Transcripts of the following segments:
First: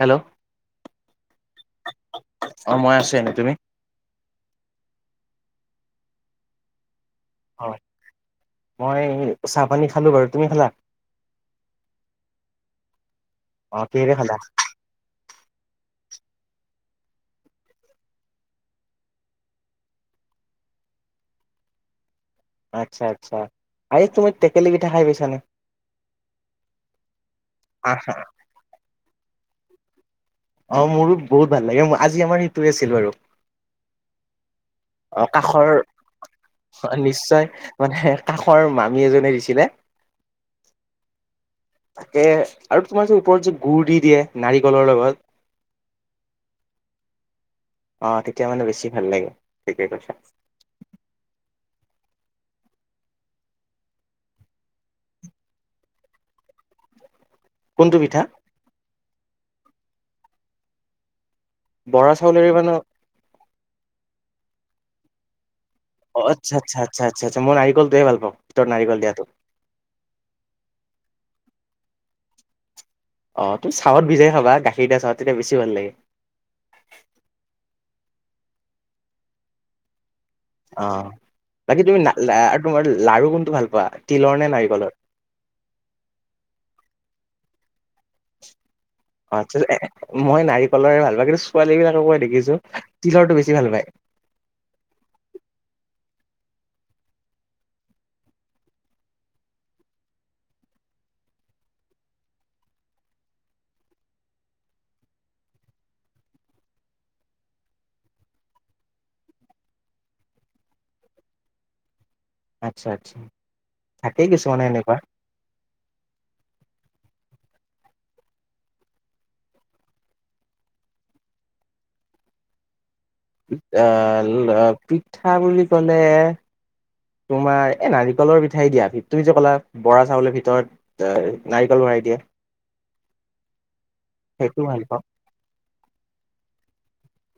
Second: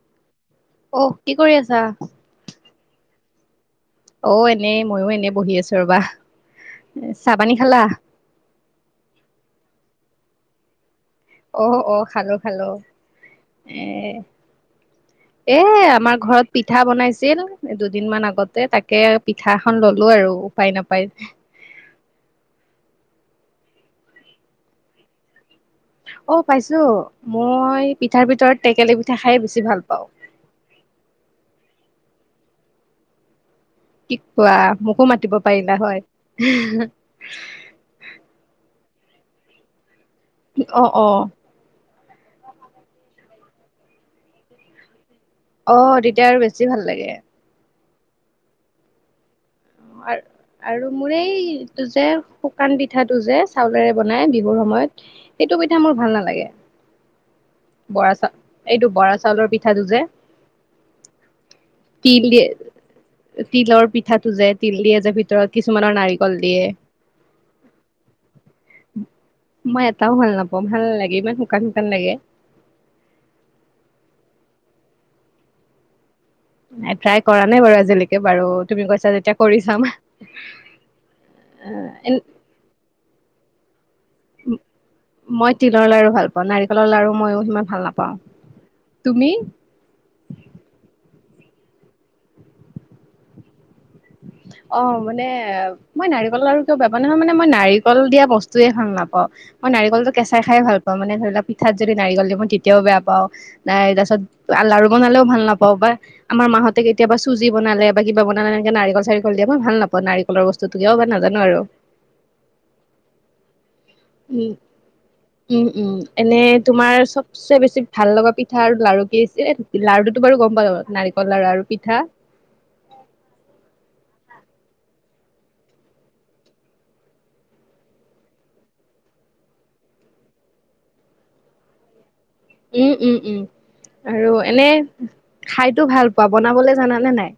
Hello. অহ, কি কৰি আছা? অ' মই আছোঁ এনে তুমি? অ' এনেই মইও এনে বহি আছো ৰবা। চাহ পানী হয় খালা? মই চাহপানী খালোঁ বাৰু, তুমি খালা? অ', অ', খালোঁ, খালোঁ অ এ কিহেৰে খালা এ আমাৰ ঘৰত পিঠা বনাইছিল দুদিনমান আগতে তাকে পিঠা এখন ললো আৰু। উপায় নাপাই। আচ্ছা আচ্ছা। [unintelligible] তুমি টেকেলি পিঠা খাই পাইছানে? অ' পাইছো, মই আহ পিঠাৰ ভিতৰত টেকেলি পিঠা খায়ে বেছি ভাল পাওঁ। অ' মোৰো বহুত ভাল লাগে আজি আমাৰ সেইটোৱে আছিল বাৰু। কি কোৱা, মোকো অ মাতিব কাষৰ পাৰিলা হয়। নিশ্চয় মানে কাষৰ মামী এজনে দিছিলে। অ', অ'। তাকে আৰু তোমাৰ যে ওপৰত যে গুড় দি দিয়ে নাৰিকলৰ লগত অ' তেতিয়া আৰু বেছি ভাল লাগে। অ' তেতিয়া মানে বেছি ভাল লাগে, ঠিকে কৈছা। আৰ- আৰু মোৰ এই যে শুকান পিঠাটো যে চাউলেৰে বনাই বিহুৰ সময়ত সেইটো পিঠা মোৰ ভাল নালাগে। কোনটো বৰা পিঠা চা, এইটো বৰা চাউলৰ পিঠাটো যে। বৰা তিল দিয়ে, চাউলেৰে মানে তিলৰ পিঠাটো যে তিল দিয়ে যে ভিতৰত কিছুমানৰ নাই। অ' আচ্ছা, আচ্ছা, আচ্ছা, আচ্ছা, আচ্ছা মই নাৰিকলটোহে ভাল পাওঁ। ভিতৰত নাৰিকল দিয়াটো। মই এটাও ভাল নাপাওঁ, ভাল নালাগে ইমান শুকান শুকান লাগে। অ', তুমি চাহত ভিজাই খাবা, গাখীৰ দিয়া চাহত তেতিয়া বেছি ভাল লাগে। ট্ৰাই কৰা নাই বাৰু আজিলৈকে বাৰু, তুমি কৈছা যেতিয়া কৰি চাম। অ', বাকী তুমি আৰু তোমাৰ লাৰু কোনটো ভাল পোৱা তিলৰ নে নাৰিকলৰ? মই তিলৰ লাৰু ভাল পাওঁ, নাৰিকলৰ লাৰু মইও সিমান ভাল নাপাওঁ। তুমি অ মই নাৰিকলৰে ভাল পায় কিন্তু ছোৱালী বিলাকক মই দেখিছো তিলৰটো বেছি ভাল পায় অঁ, মানে। মই নাৰিকলৰ লাৰু কিয় বেয়া, নহয় মানে মই নাৰিকল দিয়া বস্তুৱেই ভাল নাপাওঁ মই নাৰিকলটো কেঁচাই খাই ভাল পাওঁ মানে ধৰি লওক পিঠাত যদি নাৰিকল দিওঁ মই তেতিয়াও বেয়া পাওঁ নাই, তাৰ পিছত আ লাৰু বনালেও ভাল নাপাবও পাৰে। আমাৰ মাঁ হতে কেতিয়াবা চুজি বনালে বা কিবা বনালে এনেকে নাৰিকল- চাৰিকল দিয়া মই ভাল নাপাও নাৰিকলৰ বস্তুটো কিয় বা নাজানো আৰু। আচ্ছা আচ্ছা থাকেই কিছু উম মান এনেকুৱা! উম, উম এনে তোমাৰ চব! চবচে বেছি ভাল লগা পিঠা আৰু লাৰু কি? [unintelligible] লাৰুটো বাৰু গম পালো, নাৰিকল লাৰু আৰু পিঠা! আহ অ পিঠা বুলি ক'লে তোমাৰ এ নাৰিকলৰ পিঠাই দিয়া তুমি যে ক'লা বৰা চাউলৰ ভিতৰত। [unintelligible] নাৰিকল ভৰাই দিয়ে। উম, উম উম আৰু সেইটো এনে ভাল পাওঁ খাইতো ভাল পোৱা, বনাবলে জানানে নাই?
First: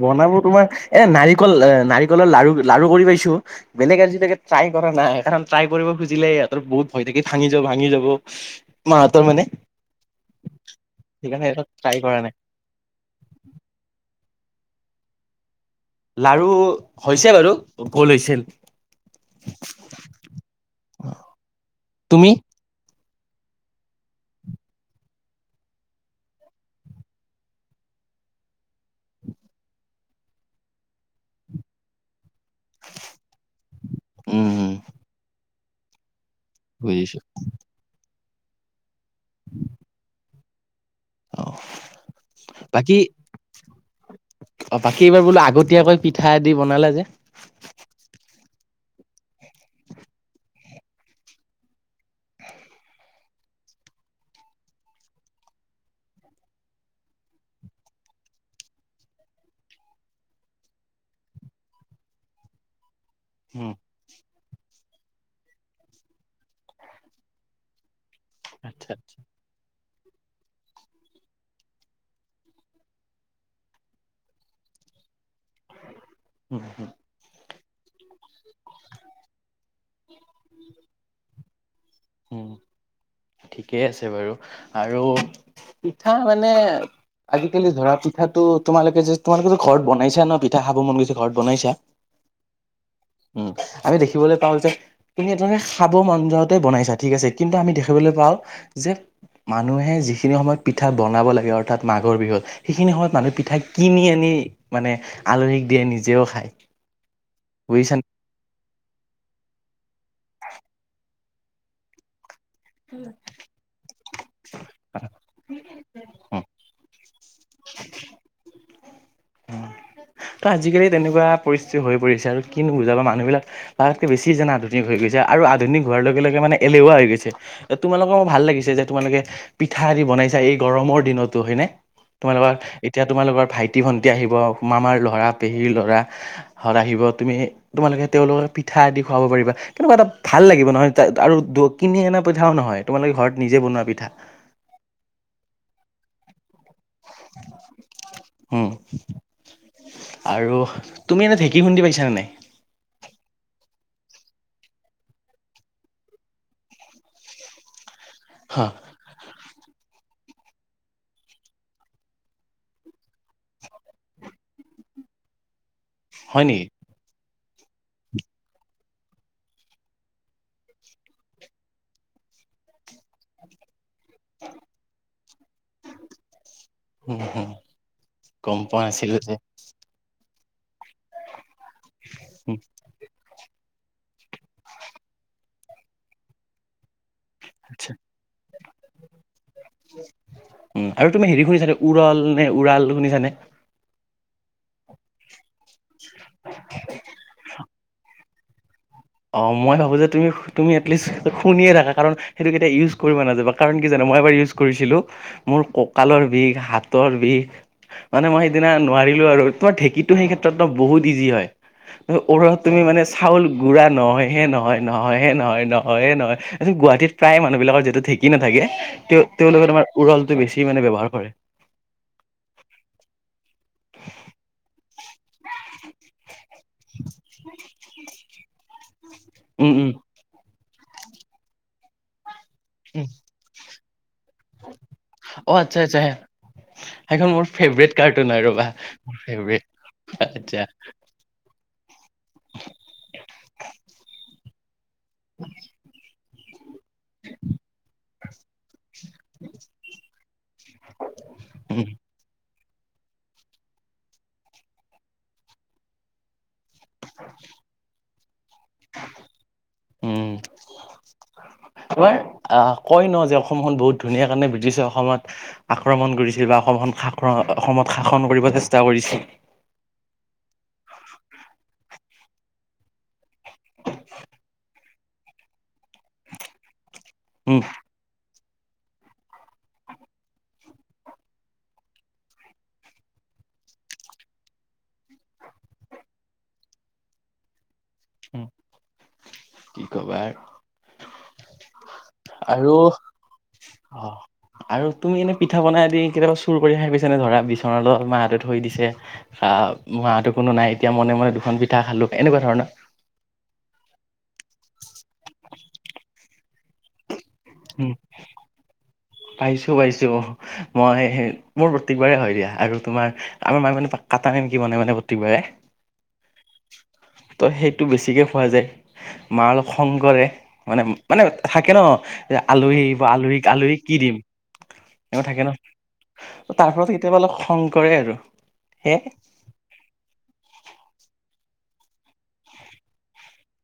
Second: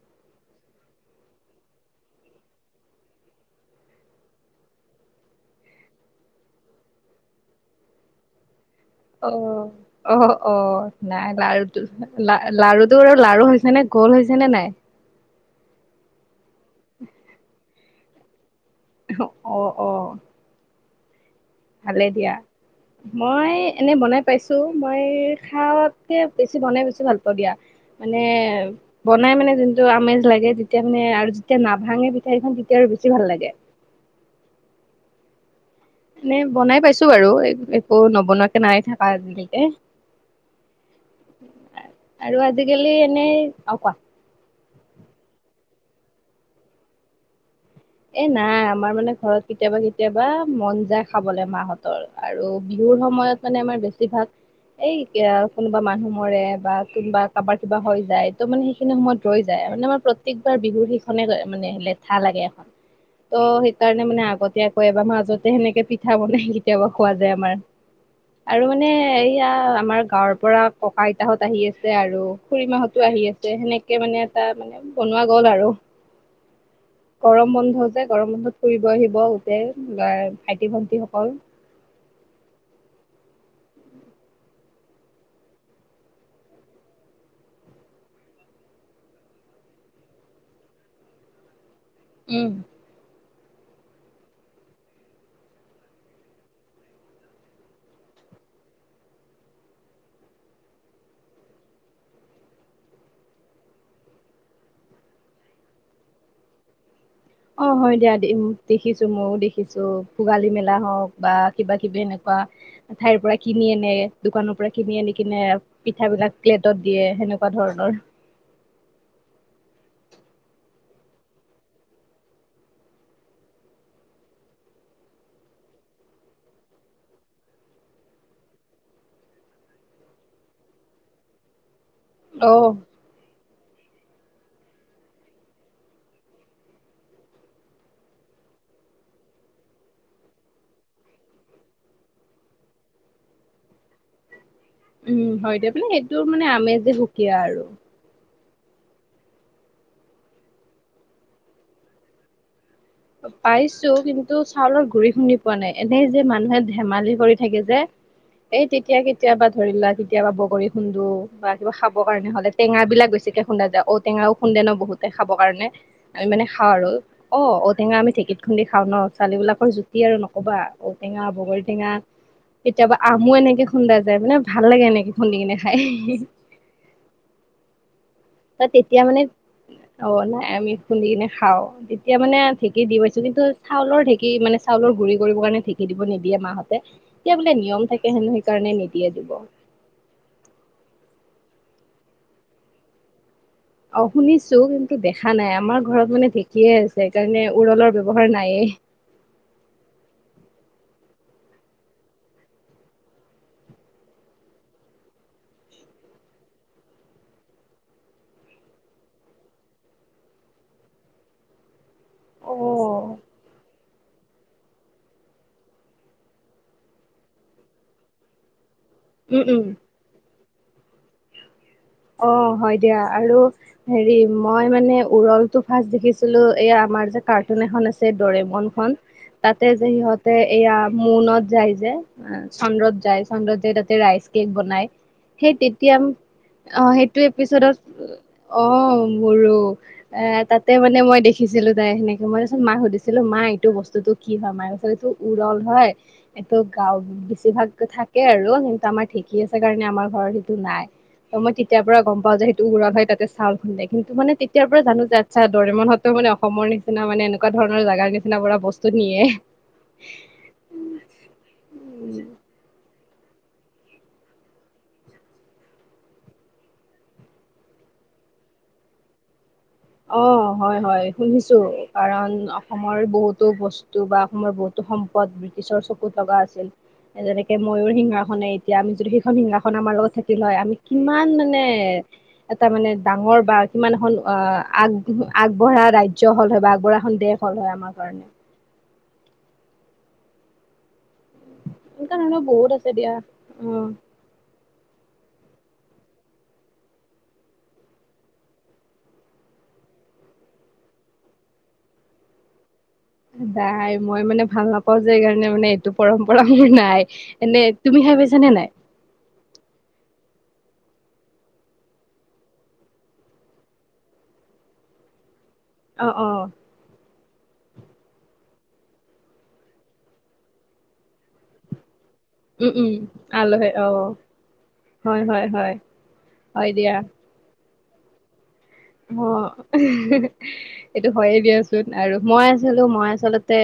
বনাব তোমাৰ এ নাৰিকল এ নাৰিকলৰ লাড়ু লাড়ু কৰি পাইছোঁ। বেলেগ আজিলৈকে ট্ৰাই কৰা নাই কাৰণ ট্ৰাই কৰিব খুজিলে সিহঁতৰ বহুত ভয় থাকে, ভাঙি যাব -ভাঙি যাব। মাহঁতৰ অ, মানে অ অ নাই সেইকাৰণে লাৰুটো ট্ৰাই কৰা নাই লা! লাৰুটোৰ লাৰু হৈছেনে গোল হৈছে নে নাই? লাৰু হৈছে বাৰু, গোল হৈছিল। অ, অ- অ [inaudible] ভালে তুমি দিয়া মই এনে বনাই পাইছোঁ মই খাওঁৱাতকে বেছি বনাই বেছি ভাল পাওঁ দিয়া মানে বনাই মানে যোনটো আমেজ লাগে, তেতিয়া মানে আৰু যেতিয়া নাভাঙে! সেইখন তেতিয়া আৰু বেছি ভাল লাগে। উম উম! এনে বনাই পাইছো বুজিছো বাৰু এ-একো নবনোৱাকে নাই থকা আজিলৈকে। অ আৰু আজিকালি এনেই, অ', কোৱা? অ বাকী এইবাৰ বোলো আগতীয়াকৈ পিঠায়ে দি বনালা যে! এ নাই আমাৰ মানে ঘৰত কেতিয়াবা কেতিয়াবা মন যায় খাবলৈ মাহঁতৰ আৰু বিহুৰ সময়ত মানে আমাৰ বেছি ভাগ এই আ কোনোবা মানুহ মৰে বা কোনোবা কাৰোবাৰ কিবা হৈ যায়, ত' মানে সেইখিনি সময়ত! ৰৈ যায় মানে, আমাৰ প্ৰত্যেকবাৰ বিহুৰ সেইখনে মানে লেঠা লাগে এখন ত' উম সেইকাৰ ণে মানে আগতীয়াকৈ এবাৰ মাজতে সেনেকে পিঠা বনাই কেতিয়াবা খোৱা যায় আমাৰ। আৰু আচ্ছা মানে এই! আচ্ছা এতিয়া আমাৰ গাঁৱৰ পৰা ককা আইতাহঁত আহি আছে আৰু খুুৰী মাহঁতো আহি আছে সেনেকে মানে এটা মানে! বনোৱা গ'ল আৰু হুম হুম গৰম বন্ধ যে, গৰম বন্ধত ফুৰিব আহিব গোটেই গহ ভাইটি ভন্টিসকল। হম। ঠিকেই আছে বাৰু আৰু পিঠা মানে আজিকালি ধৰা পিঠাটো তোমালোকে যে তোমালোকেতো ঘৰত বনাইছা ন' পিঠা খাব মন গৈছে ঘৰত বনাইছা? উম উম, আমি দেখিবলৈ পাওঁ যে তুমি এই ধৰণে খাব মন যাওঁতে বনাইছা ঠিক আছে, কিন্তু আমি দেখিবলৈ পাওঁ যে! মানুহে যিখিনি সময়ত পিঠা বনাব লাগে, অৰ্থাৎ মাঘৰ বিহুত সেইখিনি সময়ত মানুহে পিঠা কিনি আনি মানে আলহীক দিয়ে। নিজেও খায়। অ', বুজিছা হয়। দিয়া দি উ, দেখিছো, ময়ো দেখিছো। ভোগালী মেলা হওঁক বা কিবা কিবি এনেকুৱা ঠাইৰ পৰা কিনি আনে দোকানৰ পৰা কিনি আনি কিনে। পিঠ বিলাক নে? প্লেটত দিয়ে। সেনেকুৱা ধৰণৰ ত', আজিকালি তেনেকুৱা পৰিস্থিতি হৈ পৰিছে আৰু কিনো বুজাবা মানুহবিলাক তাকে বেছি যেন আধুনিক হৈ গৈছে, আৰু আধুনিক হোৱাৰ লগে লগে মানে এলেহুৱা হৈ গৈছে। তোমালোকৰ মোৰ ভাল লাগিছে যে, তোমালোকে পিঠা যে বনাইছা। এই গৰমৰ দিনতো হয় নে? তোমালোকৰ অ। এতিয়া তোমালোকৰ ভাইটি ভন্টি আহিব মামাৰ ল'ৰা পেহীৰ ল'ৰা ঘৰত আহিব তুমি তোমালোকে তেওঁলোকক পিঠা আদি খুৱাব পাৰিবা। কেনেকুৱা এটা ভাল লাগিব নহয় আৰু কিনি অনা পিঠাও নহয়। তোমালোকে ঘৰত নিজে বনোৱা পিঠা উম', হয়। দিয়া মানে সেইটোৰ মানে আমেজে সুকীয়া আৰু উম, আৰু তুমি এনে ঢেঁকী খুন্দি পাইছা নে নাই? পাইছো কিন্তু চাউলৰ গুৰি খুন্দি পোৱা নাই। এনেই যে মানুহে ধেমালি কৰি থাকে যে, এই হা, তেতিয়া কে তিয়াবা ধৰি লোৱা কেতিয়াবা বগৰী খুন্দো বা কিবা খাবৰ কাৰণে হ'লে টেঙা বিলাক বেছিকে খুন্দা যায়। [unintelligible] টেঙাও খুন্দে ন বহুতে খাবৰ কাৰণে আমি হয় মানে নেকি? খাওঁ আৰু অ, [unintelligible] টেঙা আমি ঢেঁকীত খুন্দি খাওঁ ন। ছোৱালী বিলাকৰ জুতি আৰু নক'বা ঔটেঙা, বগৰী টেঙা, কেতিয়াবা আমো এনেকে খুন্দা যায়, মানে ভাল লাগে, এনেকে খুন্দি কিনে খাই। উম', হুম, ত', তেতিয়া মানে অ, নাই। আমি খুন্দি কিনে খাওঁ। তেতিয়া মানে ঢেঁকী দি পাইছো। কিন্তু চাউলৰ ঢেঁকী মানে চাউলৰ গুৰি কৰিবৰ কাৰণে ঢেঁকী দিব নিদিয়ে মাহঁতে কিবা বোলে। নিয়ম আচ্ছা। থাকে সেনো সেই কাৰণে নিদিয়ে দিব উম', আৰু তুমি হেৰি শুনিছা নে? উৰল নে উৰাল শুনিছা নে? অ', শুনিছো। কিন্তু দেখা নাই। আমাৰ ঘৰত মানে ঢেঁকীয়ে আছে। সেইকাৰণে উৰলৰ ব্যৱস্থা ঘৰত নাইয়ে। অ', মই ভাবোঁ যে তুমি তুমি এটলিষ্ট শুনিয়ে থাকা। কাৰণ সেইটো কেতিয়া ইউজ কৰিব নাযাবা কাৰণ কি জানা মই এবাৰ ইউজ কৰিছিলো। মোৰ কঁকালৰ বিষ হাতৰ বিষ মানে মই সেইদিনা নোৱাৰিলো আৰু তোমাৰ ঢেকীটো সেই ক্ষেত্ৰত বহুত ইজি হয়। ওপৰত তুমি মানে উম চাউল নহয় হে, নহয়। নহয় হে, নহয়। নহয়ে। নহয়। গুৱাহাটীত প্ৰায় মানুহ বিলাকৰ যিহেতু ঢেকি নাথাকে। তেওঁ উম তেওঁলোকে তোমাৰ উৰলটো বেছি মানে ব্যৱহাৰ কৰে। অ', হয়। দিয়া আৰু হেৰি মই মানে উৰলটো ফাষ্ট দেখিছিলোঁ। এই আমাৰ যে কাৰ্টুন এখন আছে। দৰেমন খন উম তাতে উম যে সিহঁত তাতে এয়া মনত যাই যে চন্দ্ৰত উম যায় চন্দ্ৰত যায়। তাতে ৰাইচ কেক বনাই অ সেই আচ্ছা তেতিয়া আচ্ছা অ', সেইটো সেইখন মোৰ এপিচডত ফেভৰেট কাৰ্টুন হয় অ, ৰ'বা মোৰো ফেভৰেট এ আচ্ছা তাতে মানে মই দেখি দেখিছিলো। তাই সেনেকে মই তাছত মাক সুধিছিলো মা এইটো বস্তুতটো কি হয় মাৰ পাছতটো উৰল হয়। এইটো গাঁও বেছিভাগ থাকে, আৰু কিন্তু আমাৰ ঢেকি আছে। কাৰণে আমাৰ ঘৰত সেইটো নাই। অ', মই উম, তেতিয়াৰ পৰা গ'ম পাওঁ যে, উৰল হয়। তাতে চাউল খুন্দে কিন্তু মানে তেতিয়া পৰা জানো যে আচ্ছা দৰেমনহঁতো মানে অসমৰে নিচিনা মানে এনেকুৱা ধৰণৰ জাগা নিচিনা পৰা বস্তু নিয়ে। উম', তোমাৰ আহ কয় ন যে, অসমখন বহুত ধুনীয়া কাৰণে ব্ৰিটিছে অসমত আক্ৰমণ কৰিছিল বা অসম খন শাক্ৰ অসমত শাসন কৰিব চেষ্টা কৰিছে। অ, হয়-হয় শুনিছোঁ কাৰণ অসমৰ বহুতো বস্তু বা অসমৰ বহুতো সম্পদ ব্ৰিটিছৰ চকুত লগা আছিল যেনেকে উম, এই ময়ূৰ সিংঘাখনে এতিয়া আমি যদি সেইখন সিংঘাখন আমাৰ লগত থাকিল হয় আমি কিমান মানে এটা মানে ডাঙৰ বা কিমান এখন অ, আগ-আগবঢ়া ৰাজ্য হ'ল হয় বা আগবঢ়া এখন দেশ হ'ল হয় আমাৰ কাৰণে। হম, কি ক'বা আৰু। এনেকুৱা ধৰণৰ বহুত আৰু আছে দিয়া। অ', অহ, আৰু তুমি এনে পিঠা পনা আদি কেতিয়াবা চুৰ কৰি খাই পাইছা নে ধৰা বিচনাতলত ধৰা মাহঁতে থৈ দিছে আহ মাহঁতো কোনো নাই এতিয়া মনে-মনে দুখন পিঠা খালোঁ এনেকুৱা ধৰণৰ? [unintelligible] মই মানে ভাল নাপাওঁ যে এইকাৰণে মানে এইটো পৰম্পৰা মোৰ নাই। এনে তুমি খাই পাইছা নে নাই? পাইছোঁ-পাইছোঁ মই মোৰ প্ৰত্যেকবাৰে হয় দিয়া আৰু তোমাৰ আমাৰ মায়ে মানে কাটা নিমকি বনাই মানে প্ৰত্যিকবাৰে। অ', অ', ত' সেইটো বেছিকে খোৱা যায়। মা অলপ খং কৰে মানে-মানে থাকে ন' যে উম, আলহী উম, আহিব আলহী আলহীক-আলহীক কি অ', দিম হয়, [unintelligible] থাকে হয়, ন, হয়। হয় ত'তাৰ ফলত দিয়া কেতিয়াবা অলপ খং কৰে আৰু সে অ, [unintelligible] এইটো হয়ে দিয়াচোন আৰু মই আছিলোঁ মই আচলতে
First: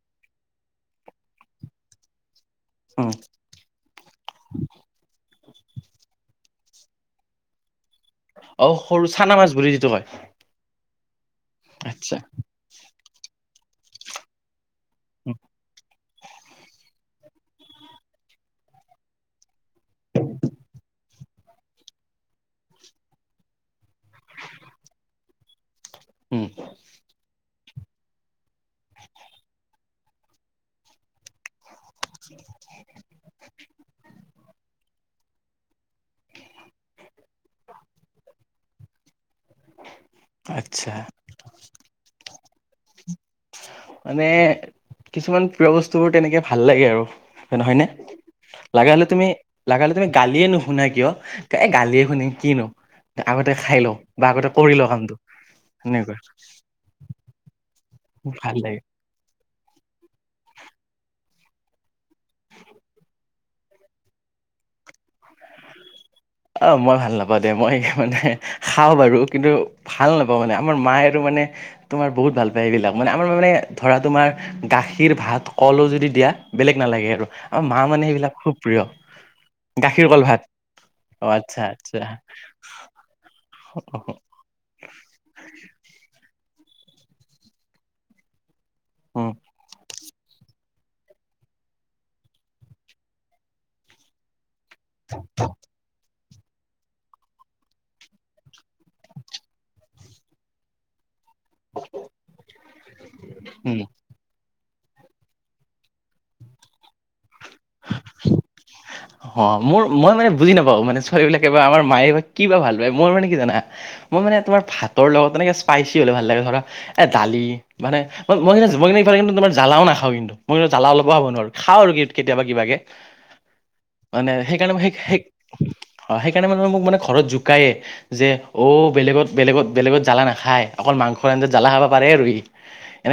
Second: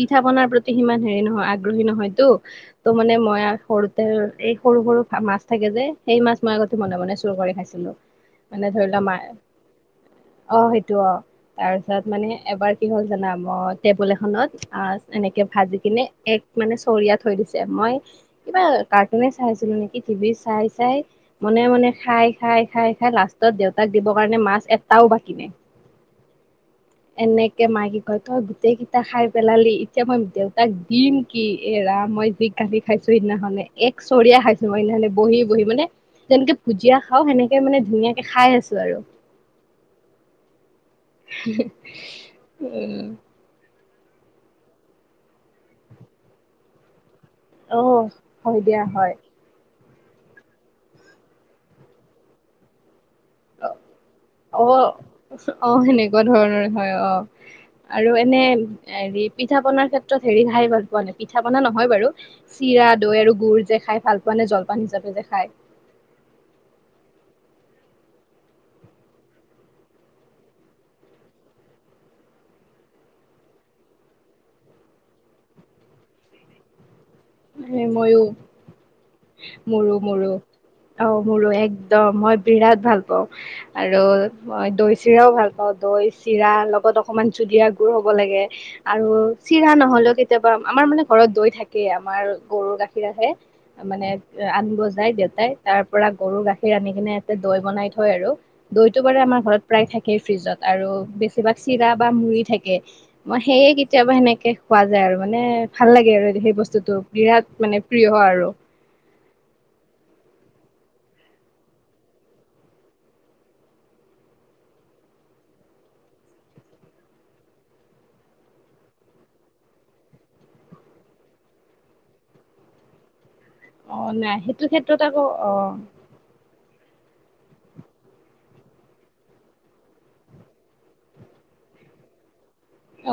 পিঠা পনাৰ প্ৰতি সিমান হেৰি নহয় আগ্ৰহী নহয়তো ত' উম মানে মই সৰু তে এই সৰু - সৰু মাছ থাকে যে সেই মাছ মই আগতে মনে-মনে চুৰ কৰি খাইছিলোঁ। অ, সৰু চানা মাছ বুলি যিটো কয়? অ, সেইটো অ, তাৰপিছত আচ্ছা মানে এবাৰ কি হ'ল জানা টেবুল এখনত [unintelligible] এনেকে ভাজি কিনে এক মানে চৰিয়া থৈ দিছে মই কিবা কাৰ্টুনে চাই আছিলোঁ নেকি টিভি চাই- চাই মনে - মনে খাই-খাই-খাই-খাই লাষ্টত দেউতাক দিব কাৰণে মাছ এটাও বাকী নাই। উম, [inaudible] এনেকে মায়ে কি কয় তই গোটেই কেইটা খাই পেলালি এতিয়া মই দেউতাক দিম কি এ ৰাম মই যি গালি খাইছোঁ সেইদিনাখনে এক চৰিয়া খাইছোঁ মই সেইদিনাখনে বহি-বহি মানে যেনকে ভুজিয়া খাওঁ সেনেকে মানে ধুনীয়াকে খাই আছো আৰু। আচ্ছা। [unintelligible] মানে কিছুমান প্ৰিয় বস্তুবোৰ তেনেকে ভাল লাগে আৰু। ত'নহয় অ নে হয় দিয়া লাগা হলে হয় তুমি লগাহ'লে তুমি গালিয়ে নুশুনা কিয় এ গালিয়ে শুনি কিনো তে আগতে খাই লওঁ বা আগতে কৰি অ লওঁ কামটো অ সেনেকুৱা। ধৰণৰ হয় অ, আৰু এনে ভাল লাগে এৰি পিঠা পনাৰ ক্ষেত্ৰত হেৰি খাই ভাল পোৱা নাই পিঠা পনা নহয় বাৰু চিৰা, দৈ আৰু গুৰ যে খাই ভাল পোৱা নে জলপান হিচাপে যে খাই? অ, মই ভাল নাপাওঁ দিয়া মই মানে খাওঁ বাৰু কিন্তু ভাল নাপাওঁ মানে আমাৰ মায়ে আৰু মানে তোমাৰ বহুত ভাল পায় এইবিলাক মানে আমাৰ মা মানে ধৰা তোমাৰ গাখীৰ, ভাত, কলো যদি দিয়া বেলেগ নালাগে আৰু। আমাৰ মাৰ মানে মইয়ো সেইবিলাক খুব প্ৰিয় গাখীৰ, কল, ভাত। অঁ! অ মোৰো আচ্ছা আচ্ছা একদম মই বিৰাট ভাল পাওঁ আৰু মই দৈ, চিৰাও ভাল পাওঁ। দৈ, চিৰা লগত অকমান জুলিয়া গুৰ হ'ব লাগে। আৰু উম চিৰা নহ'লেও কেতিয়াবা আমাৰ মানে ঘৰত দৈ থাকেই আৰু। আমাৰ গৰুৰ গাখীৰ আহে মানে আনিব যায় দেউতাই। তাৰ পৰা গৰু গাখীৰ আনি কিনে ইয়াতে দৈ বনাই থয় আৰু। দৈটো বাৰু আমাৰ ঘৰত প্ৰায় থাকেই ফ্ৰিজত আৰু বেছি কিবা চিৰা বা মুড়ি থাকে। মই সেয়ে উম কেতিয়াবা সেনেকে পোৱা যায় আৰু মানে ভাল লাগে আৰু সেই বস্তুটো, বিৰাট মানে প্ৰিয় আৰু। অঁ! মোৰ মই মানে বুজি নাপাওঁ মানে ছোৱালী বিলাকে বা আমাৰ মায়ে বা কিবা ভাল পায়। মোৰ মানে কি জানা? মই মানে তোমাৰ ভাতৰ লগত এনেকে স্পাইচি হ'লে ভাল লাগে ধৰা এ দালি মানে মই কি মই ইফালে কিন্তু জালাও নাখাওঁ কিন্তু মই জালা অলপো খাব নোৱাৰো। খাওঁ আৰু কেতিয়াবা কিবাকে। অ মানে নাই সেইটো সেইকাৰণে মই ক্ষেত্ৰত আকৌ অ সেই-সেই সেইকাৰণে মানে মোক মানে ঘৰত জোকায়ে। যে অ বেলেগত-বেলেগত-বেলেগত জ্বালা নাখায় অকল মাংসৰ আঞ্জাত জ্বালা খাব পাৰে আৰু সি।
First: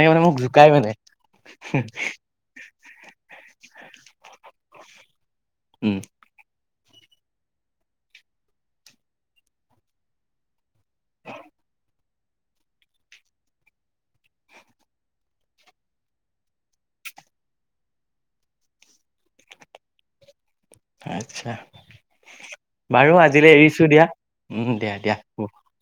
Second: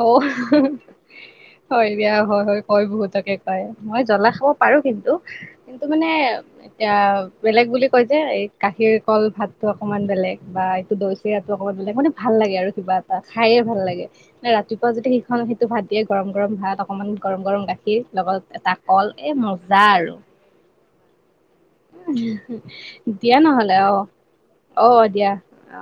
অ [unintelligible] হয় দিয়া হয়-হয়। হয় বহুতকে কয় মই জ্বলা খাব পাৰোঁ কিন্তু। কিন্তু উম মানে এয়া বেলেগ বুলি কৈ যে এই গাখীৰ, কল, ভাতটো অকমান বেলেগ বা এইটো দৈ চিৰাটো অকমান বেলেগ মানে ভাল লাগে আৰু কিবা এটা খাইয়ে ভাল লাগে। ৰাতিপুৱা যদি সিখন সেইটো ভাত দিয়ে গৰম-গৰম ভাত অকমান, গৰম-গৰম গাখীৰ লগত এটা কল এ মজা আৰু। আচ্ছা! বাৰু দিয়া আজিলে নহ'লে এৰিছোঁ অ' দিয়া। উম অ' দিয়া দিয়া-দিয়া। অ'